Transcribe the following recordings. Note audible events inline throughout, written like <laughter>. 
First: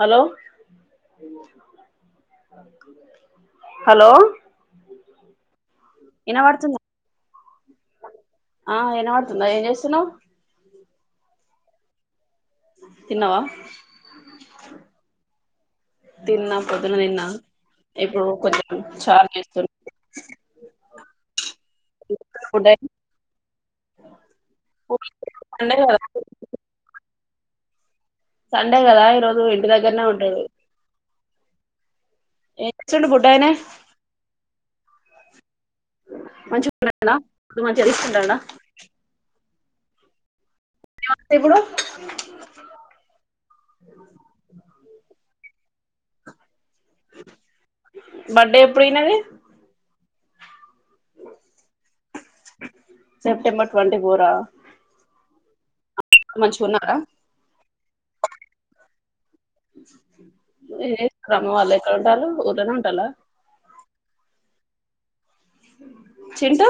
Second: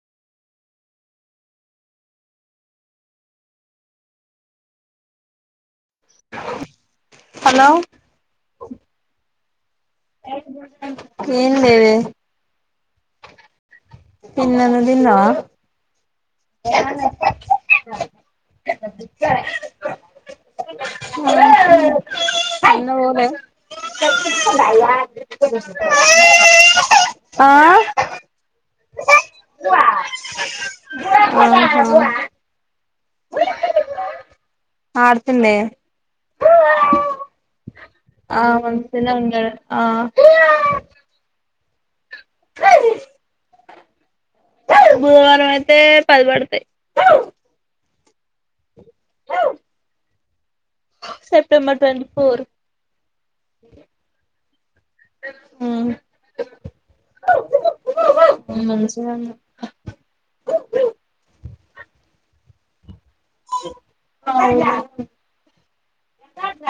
hello hello విన పడుతుంద hello ఆ విన పడుతుంద ఏం చేస్తున్నావు ఏం లేదే తిన్నావా తిన్న నువ్వు తిన్నావా తిన్నా పోద్దున తిన్న ఇప్పుడు కొంచెం చారు చేస్తుర్రు ఫుడ్ ఎన్న పోలే సండే కదా ఆ సండేగదా ఈరోజ ఇంటి దగ్గరనే ఉంటడు అ ఇచ్చం బుట్టా అన ఆ అడుతున్న నె మంచిగా ఉన్నాడా ఇప్పుడు మంచిగా తీసుకుంటాడా ఆ మంసిన ఉంగ ఆ నమస్తే ఇప్పుడు బుధవారం అయితే పద పడతాయి బర్డే ఎప్పుడనాది September twenty four September twenty ఉ మంచి మన క ఉన్న కా మంచి గునమ ఏ క్రమం వాళ్ళు ఎక్కడ ఉంటాల ఊరనే ఉంటాలా అ చింటూ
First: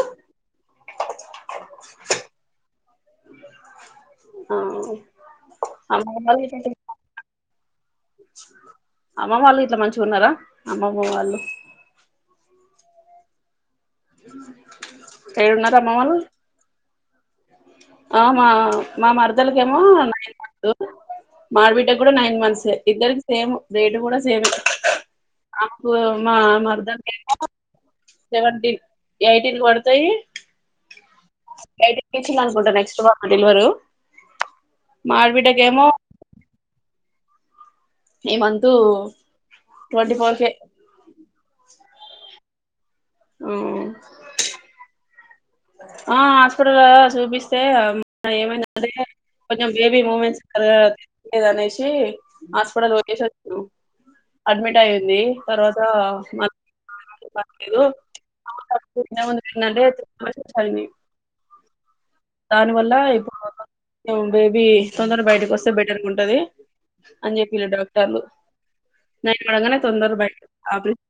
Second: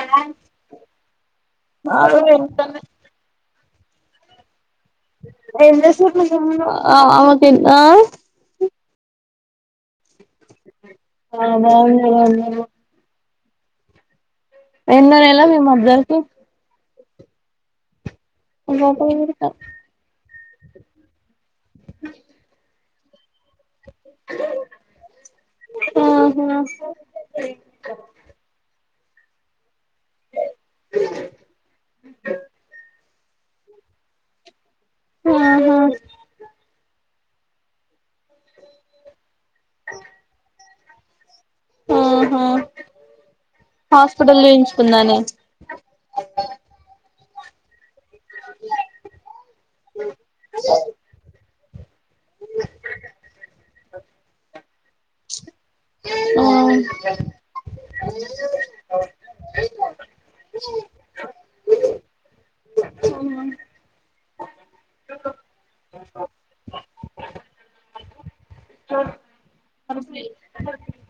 ఆ ఎంత సూకు వాళ్ళు ఎ అమ్మ వాళ్ళు ఇట్లా మంచిగా ఉన్నారా అమ్మమ్మ వాళ్ళు ఆ బాగున్నారు అందరూ ఎన్నో నెల య మీ డఉన్నారా మమలు మరదలికి ఆమ మా మరదలకి ఏమ మాార్బిట కూడా నైన్ మంత్స్ ఇద్దరికి సేమ్ రేటు కూడా సేమ్ ఆకుమా ఆహా మర్దం జసెవెంటన్ ఎయిటీన్ పడతాయి ఎయిటీన్ ఇి అనుకుంటా నెక్స్ట్వ్ అదిల్వరు ఆహా మబిటకేమో ఇవంతూ ట్వంటీ ఫోర్ కే ఆహా హాస్పిటల్ వయించుకున్నాా నే ఆ అపుడుచూభస్తేదం దెఏమైదే కొంచెం బేబీ మూమెంట్స్నే వచ్చి హాస్పిటల్ వచ్చు అడ్మిట్ అయింది తర్వాతలేదుందుంటే దాని వల్ల ఇప్పుడు బేబీ ది తొందర బయటకి వస్తే బెటర్గా ఉంటది అని చెప్పిలే డాక్టర్లు న అడగానే తొందర బయట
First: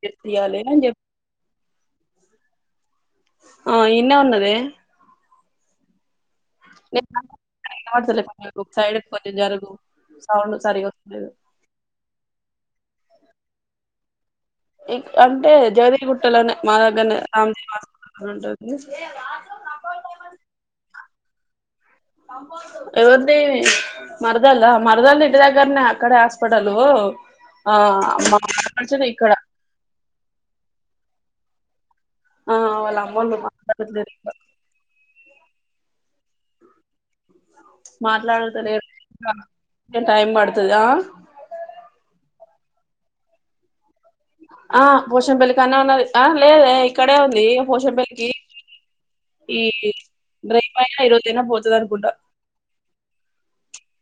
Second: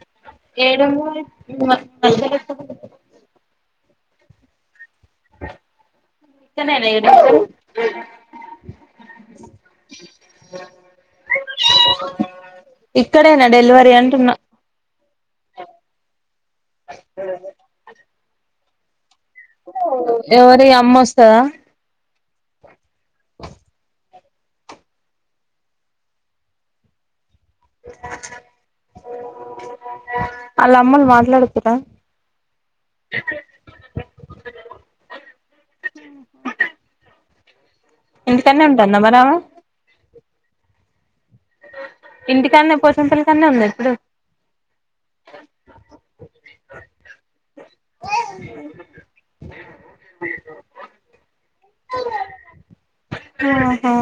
చేసి తీయాలి అని ఏడు చెప్పి మ అసలు ఆ ఇ నె వన్నది ఇతడే న ఇడ వుం నది డలే సైడ్ పో జరుగు సౌండ్ సరిగా వలేదు ఇక్కడేనా డెలివరీ అంటున్నా ఇక డఅంటే జవదే గుట్టలోనే మా దగ్గరనే రామ్దేవి మా ఉంటుంది ఎవరి అమ్మ వస్తందా అంద మరదల్ మరదల్ ఇంటి దగ్గరనే అక్కడ హాస్పిటలు ఆ మా మాటపడిచ ఇక్కడ ఆళ్ళ అమ్మలు మాట్లాడుతుర్రా ఆ అళ అమ్మోంద మా స్త గుంట ది హ ఇంటికాన్నే మాట్లాడుతలేరు ఉంటుందా మరి ఆమె ఇగ టైమ్ పడుతది ఇంటికన్నె పోసం పెల్లి కన్నె ఉన్నదా ఇప్పుడు ఆ పోషం పెల్లికి కానే ఉన్నది ఆ లేదే ఇక్కడే ఉంది పోషంపేల్లికి ఈ రేపు అయినా ఈ రోజు పోతది అనుకుంటా ఆహా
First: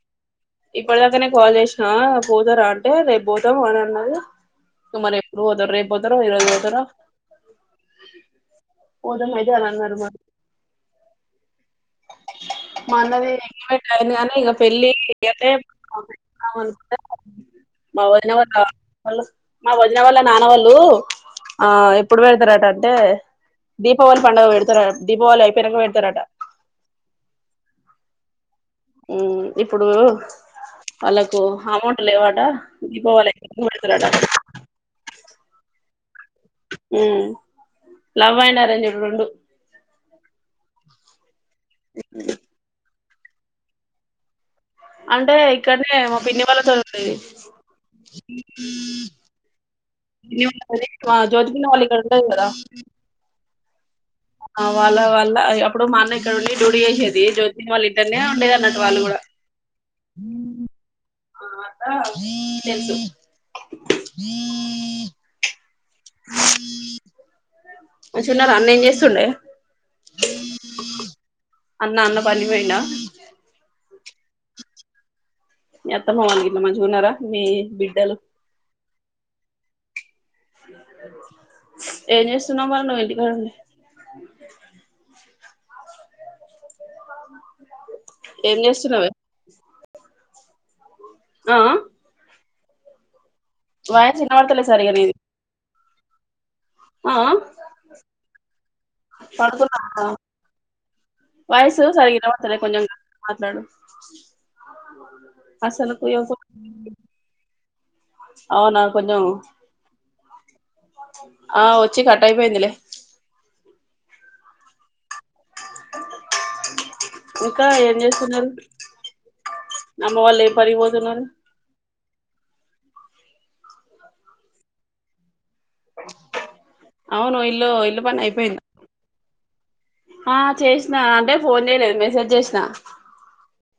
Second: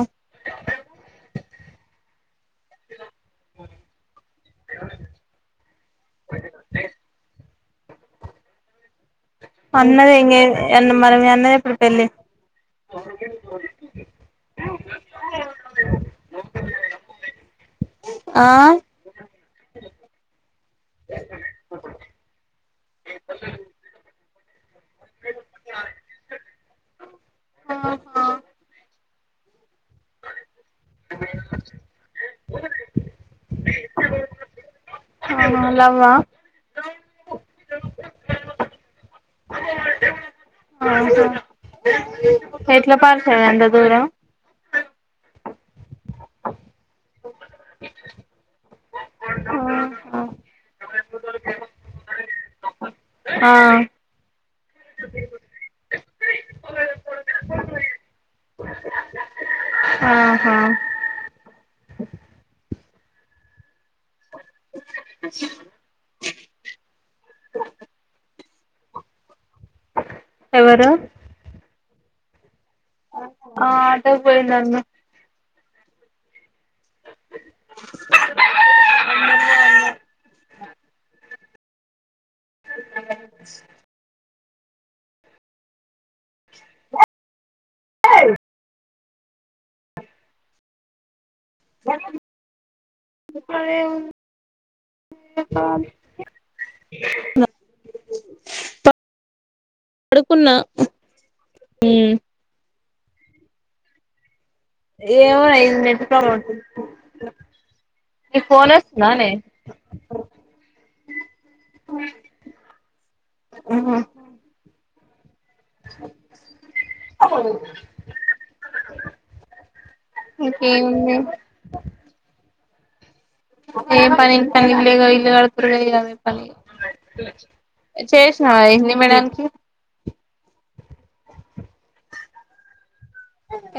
ఇప్పటి దాకానే కాల్ చేసినా పోతారా అంటే రేపు పోతాము అని అన్నది మరి ఎప్పుడు పోతారో రేపు పోతారో ఈ రోజు పోతారో పోదాం అయితే అని అన్నారు మరి అన్నదే ఇంగా మీ అన్నది ఎప్పుడు పెళ్ళి మా అన్నది ఎంగేజ్మెంట్ కానీ ఇగ పెళ్ళి గదే పెట్టుకుందామనుకుంటే మా వదిన ఆ వాళ్లు రావాలే మా వదిన వాళ్ళ నాన్న వాళ్ళు ఆ ఎప్పుడు పెడతారట అంటే దీప పండగ వెడుతరు దీపావళి అయిపోనక వెడుతరట ఉమ్ ఇప్పుడు వాళ్ళకు అమౌంట్ లేవాట దీపావళి అయి పెడతారట ఆహా లవ్ ఆ ఉమ్ లవ్ అండ్ అరేంజ్డ్ రెండు ఆహా ఎట్ల పరిచయం ఎంత దూరం అంటే ఇక్కడనే మా పిన్ని వాళ్ళతో ఉండేది ఆ జ్యోతి పిన్ని వాళ్ళు ఇక్కడ ఉంటది కదా ఆ ఆ వాళ్ళ వాళ్ళ అప్పుడు మా అన్న ఇక్కడ ఉండి డ్యూటీ చేసేది జ్యోతి వాళ్ళ ఇంట్లనే ఉండేది అన్నట్టు వాళ్ళు కూడా ఆహా ఆ అట్ల తెలుసు మంచిగున్నారా అన్న ఏం చేస్తుండే ఎవరు అన్న అన్న పనికి పోయి ఆ అడ్డా కి పోయిండు మీ అత్తమ వాలు గిట్ల మాంచిగా ఉన్నారా మీ బిడ్డలు ఏం చేస్తున్నావు మరి నువ్వు ఇంటి కడ ఉండి ఏం చేస్తున్నావు ఆ ఆ వాయిస్ వినపడతలే సరిగ్గా నీది ఆ వాయిస్ సరిగా వినపడతలే కొంచెం మాట్లాడు ఏమో ఈ అసలు నెట్ ప్రాబ్లం నీ ఫోన్ అవునా కొంచెం అచ్చిందానే ఆ వచ్చి కట్టాయిపోయిందిలే ఆహ ఇంకా ఎం చేస్తున్నారు అమ్మ వాళ్లు ఏం పనికి ఇంకేముంది పోతున్నారు ఏ పని పని ఇల్లే గా అదే పని అవును ఇల్లు ఇల్లు పని అయిపోయింది చేసినావా హిందీ మేడంకి ఆ చేసినా అంటే ఫోన్ చేయలేదు మెసేజ్ చేసిన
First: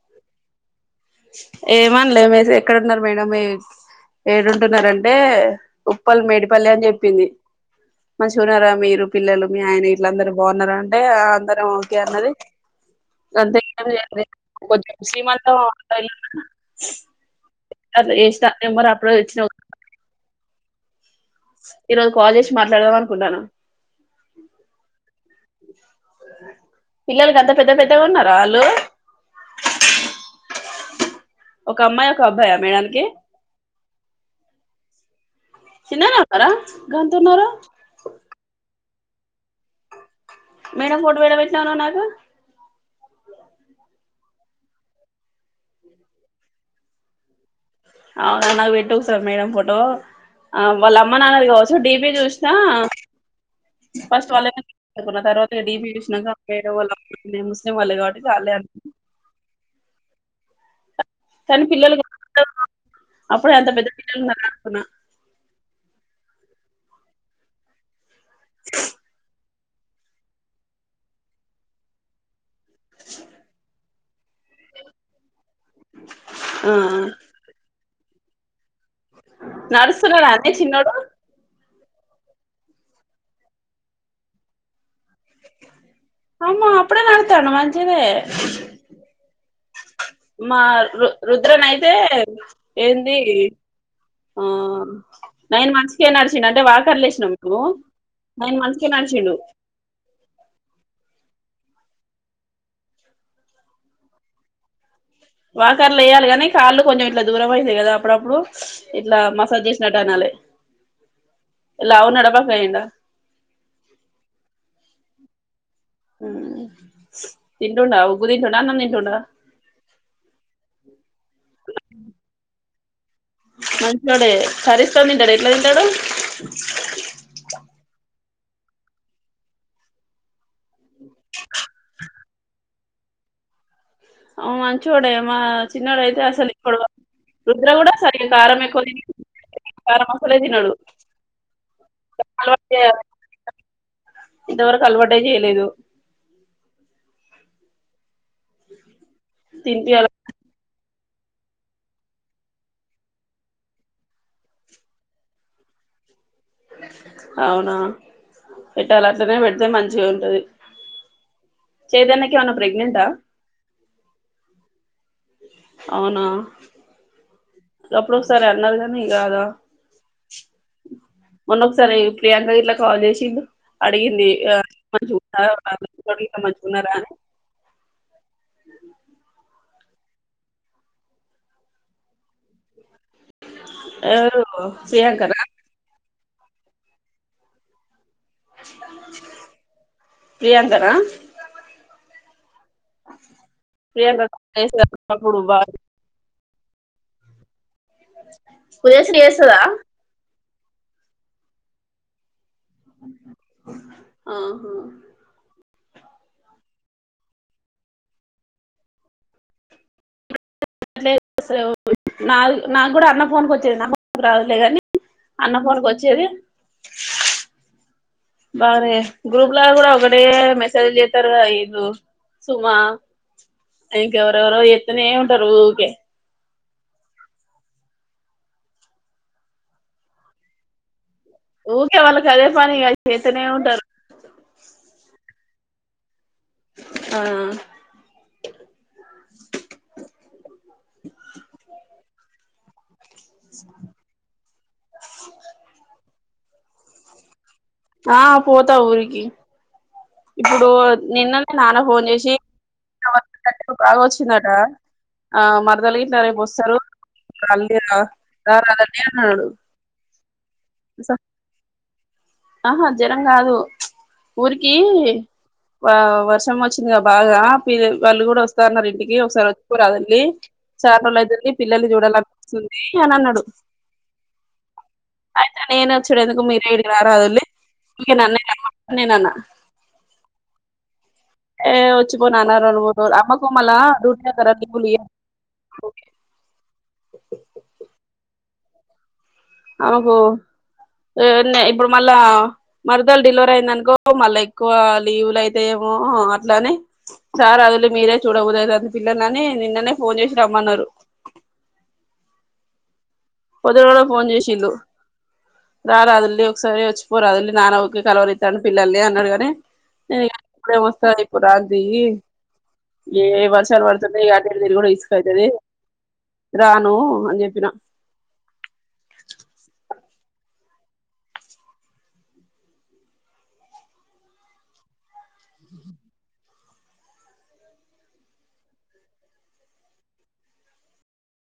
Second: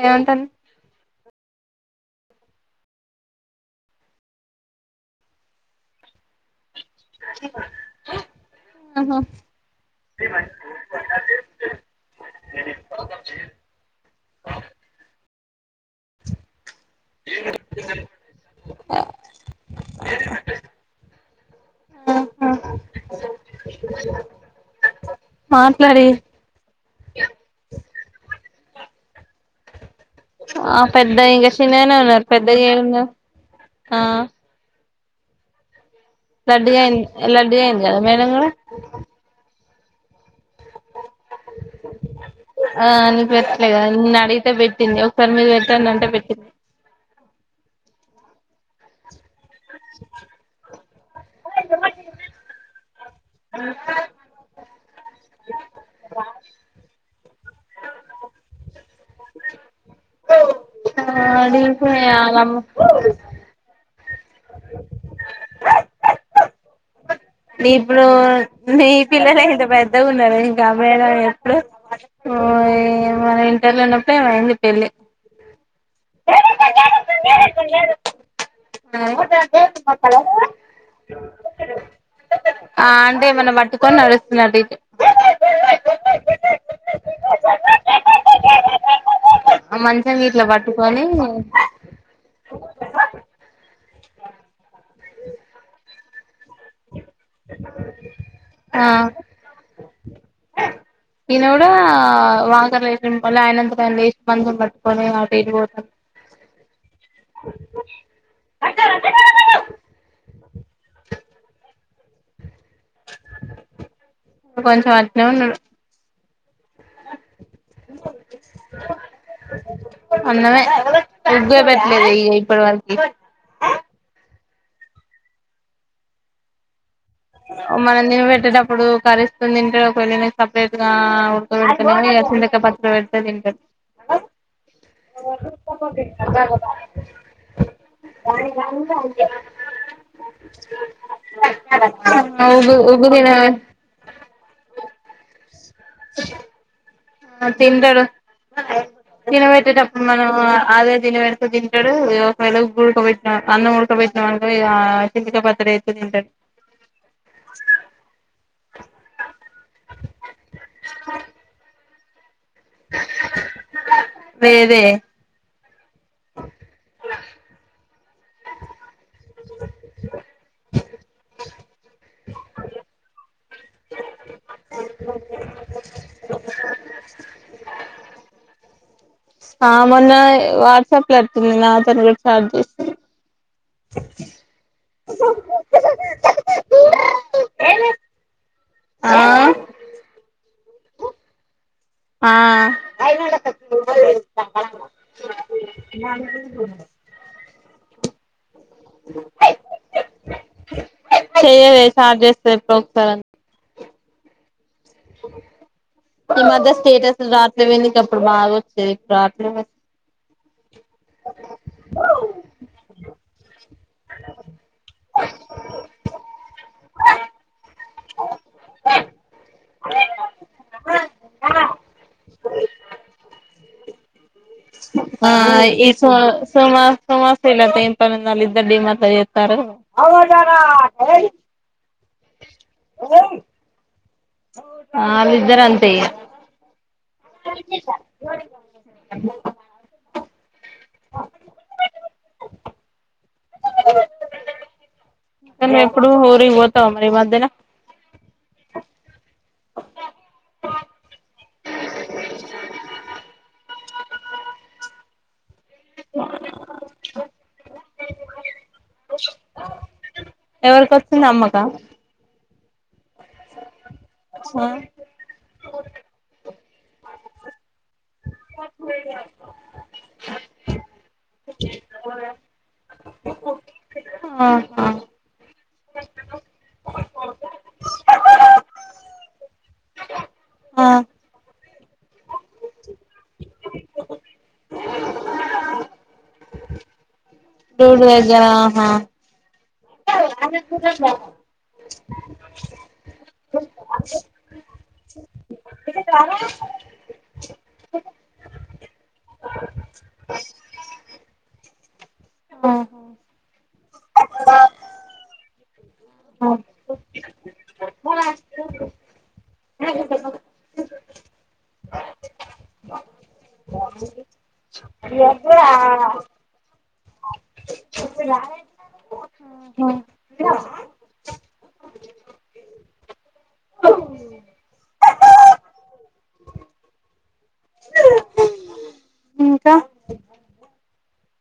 ఏమంటారు ఏమనలే మేసే ఎక్కడున్నారు మేడం మీ ఏడుంటున్నారంటే ఉప్పల్ మేడిపల్లె అని చెప్పింది మంచిగున్నార మీరు ఆహా పిల్లలు మీ ఆయన ఇట్ల అందరు బావున్నారా అంటే అందరం ఓకే అన్నది గంతే ఏమి లేదే కొద్ద్ తేసిమన్ ఆ అందులో ఎస్తా ఏమోర్ అప్పుడే వచ్చినవ్ ఈరోజు కాల్ జేసి ఆహా మాట్లాడదాం అనుకుంటన్న మాట్లాడే పిల్లల గంత పెద్ద పెద్దగా ఉన్నార ఆళ్ళు ఆ పెద్ద ఇంగ ఒక చిన్నగనే అమ్మాయి ఉన్నారు ఒక అబ్బాయా పెద్దగ మేడానికి ఏమున్నారు ఆ చిన్ననే ఉన్నారా లడ్డుగాయింది గంతున్నారు లడ్డుగాయింది కద మేడం గూడ మేడం ఫోటో పెడ పెట్టినావు నువ్వు నాకు ఆ నువ్వు పెట్లేగా న అ అయితే పెట్టింది ఒకసారి మీరు పెట్టండి అంటే పెట్టింది అవునా నాకు పెట్టు ఒకసారి మేడం ఫోటో వాళ్ళ అమ్మ న్నానది కావచ్చు డిపి చూస్తా ఫస్ట్ వాళ్ళ ఎతు ఉన్న తర్వాత డిపి చూసినక వేరే వోళ్ళ ముస్లిం వాళ్ళే కాబట్టి వాళ్ళే అ ఆ కానీ అడిగితే పిల్లలు ఆలమ్మ అప్పుడే అంత పెద్ద పిల్లలు ఉన్నార అనుకున్నా నీ పిల్లలు నీ పిల్లలే అంత పెద్దగా ఉన్నారు ఇంగ మేడం ఎప్పుడు మన ఇంటర్లో ఉన్నప్పుడేమో అయిది పెళ్లి ఆ నమ్ము నాకేంటి కొత్తలో నడుస్తున్నాడా అండి చిన్నోడు ఆ అంటే ఏమన్న పట్టుకొని నడుస్తున్నట్టు అయితే అమ్మ అప్పుడే నడుతాండు మంచిదే మంచం గిట్ల మా పట్టుకొని రు రుద్రన్ అయితే ఏంది ఆ నైన్ మంత్స్కే నడిచిండు అంటే వాకర్ల ఏసినందుకు నైన్ ఆ మంత్కే నడిచిండు ఈయన కూడా వాకర్ల ఎసిన పోన్లే ఆయనంతట ఆయన లేసి మ వాకర్లో ఎయాలి కాని కాళ్ళు కొంచెం ఇట్ల దూరం అయితే కదా అప్పుడప్పుడు ఇట్లా మసాజ్ జేసినట్టు అనాలి లావు ఉన్నాడ బక్కఅయిండ కొంచెం అట్నే ఉన్నాడు తింటుండా ఉగ్గు తింటుండా అన్న తింటుండా అన్నమే ఉగ్గే పెట్లేదు ఇప్పటి వరకు మంచోడే కర్రిస్తో తింటాడు ఎట్లా తింటాడు మనం తిని పెట్టినప్పుడు కర్రిస్తో తింటడు సేపెరెట్గ ఉడ్కబెడితే వేరుశనకాయ్ పచ్చడి బెడ్తే దింటడు అ మంచోడే మా చిన్నోడు అయితే అసలు ఇప్పటి వ రుద్ర కూడా సరిగ కారం ఎక్కవ కారం అస్సలే తినడు అలవాటు ఉగ్గు జేయాలి ఉగ్గు తిన ఇంతవరకు అలవాటే జేయలేదు ఆ తింటడు తినబెట్టేటప్పుడు తినిపియాలి మనం అదే తినబెడితే తింటడు ఒకవేళ ఉగ్గు ఉడకబెట్టిన అన్నం ఉడకబెట్టిన ఇగ ఆ చింతకాయ పచ్చడి అయితే తింటడు అవునా పెట్టాల అట్నే పెడితే మంచిగా ఉంటది ఆ చైతన్య కి ఏమైనా ప్రెగ్నెంట్ ఆ లేదే అవునా అప్పుడు సార్ అన్నారు కానీ కాదా మొన్న ఒకసారి ప్రియాంక ఇట్లా కాల్ చేసి అడిగింది ఆ <unintelligible> మంచిగా ఉన్నారా ఆ మొన్న వాట్సాప్ లో వచ్చింది నాతోను కూడా చాట్ చేసింది ఎవరు ప్రియాంక నా ఆ ప్రియాంకన ఆ ప్రియాంక చేసినప్పుడు బా పూజశ్రీ చేస్తాదా చెయదే చాట్ చేస్తాది ఎప్పుడో ఒకసారని ఆహా ఈ మధ్య స్టేటస్ రాట్లేదేంట గాప్పుడు బాగా వచ్చేది ఇప్పుడు రాట్లేదు దుస నా నాకు కూడా అన్న ఫోన్కి వచ్చేది నాకు రాదులే కానీ అన్న ఫోన్ కి వచ్చేది బాగానే గ్రూప్ లా కూడా ఒకటే మెసేజ్లు చేస్తారు ఇళ్లు సుమ ఇంకెవరెవరు ఆ ఏస సుమ సుమ శ్రీనాథ్ పని ఉన్ వాళ్ళ ఇద్దరు డీమర్ట్ లో చేస్తారు ఊరికే వాళ్ళకి అదే పని కదా చేతనే ఉంటారు ఇద్దర్ అంతే ఆ <unintelligible> ఎప్పుడు ఊరిగిపోతావు మరి ఈ మధ్యన ఆ పోతా ఊరికి ఇప్పుడు నిన్న మా నాన్న ఫోన్ చేసి బాగా వచ్చిందట ఆ మరదలు గిట్ల రేపు వస్తారు మ ఆ దా రాడండి అన్నాడు ఎవరికొచ్చింది అమ్మకా ఆహా జ్వరం కాదు ఏ వర్షం వచ్చిందిగా బాగా పిల వాళ్ళు కూడా వస్తన్నారు ఇంటికి ఒకసారి వచ్చిపోరాదే చాలా రోజులు అవుతుంది పిల్లల్ని ఆ చూడాలనీపిస్తుంది అని అన్నాడు ఆహా అయితే నేను వచ్చుడు ఎందుకు మీరే ఏడకి రారదుల్ ఇక నన్న నేన్న అన్న ఆ ఏ వచ్చిపో నాన్న రెండు మూడు రోలు అమ్మకు మళ్ళా రూటీ తరావులి ఓకే రూట్ దగ్గర ఆహా ఆమెకు హు నీ ఇప్పుడు మళ్ళా మరదలు డెలివర్ అయిందనుకో మళ్ళా ఎక్కువ లీవలు అయితే ఓహ అట్లానే సార్ అదిలో మీరే చూడబుది పిల్లనని నిన్ననే ఫోన్ చేసి రమ్మన్నారు హో పొద్దున కూడా ఫోన్ చేసిళ్ళు రారాదుల్లి ఒకసారి వచ్చి పోరాదుల్లి నాన ఊకె కలవరితాండూ పిల్లల్ని అన్నాడుగాని ఇగ ఇప్పుడేం వస్తా ఇప్పుడు రాను తియ్యి ఏ వర్షాలు పడుతనాయి ఇగ అటు ఇటు తిరుగుడు ఇస్ అయితది రాను అని చెప్పిన మ్ ఇంకా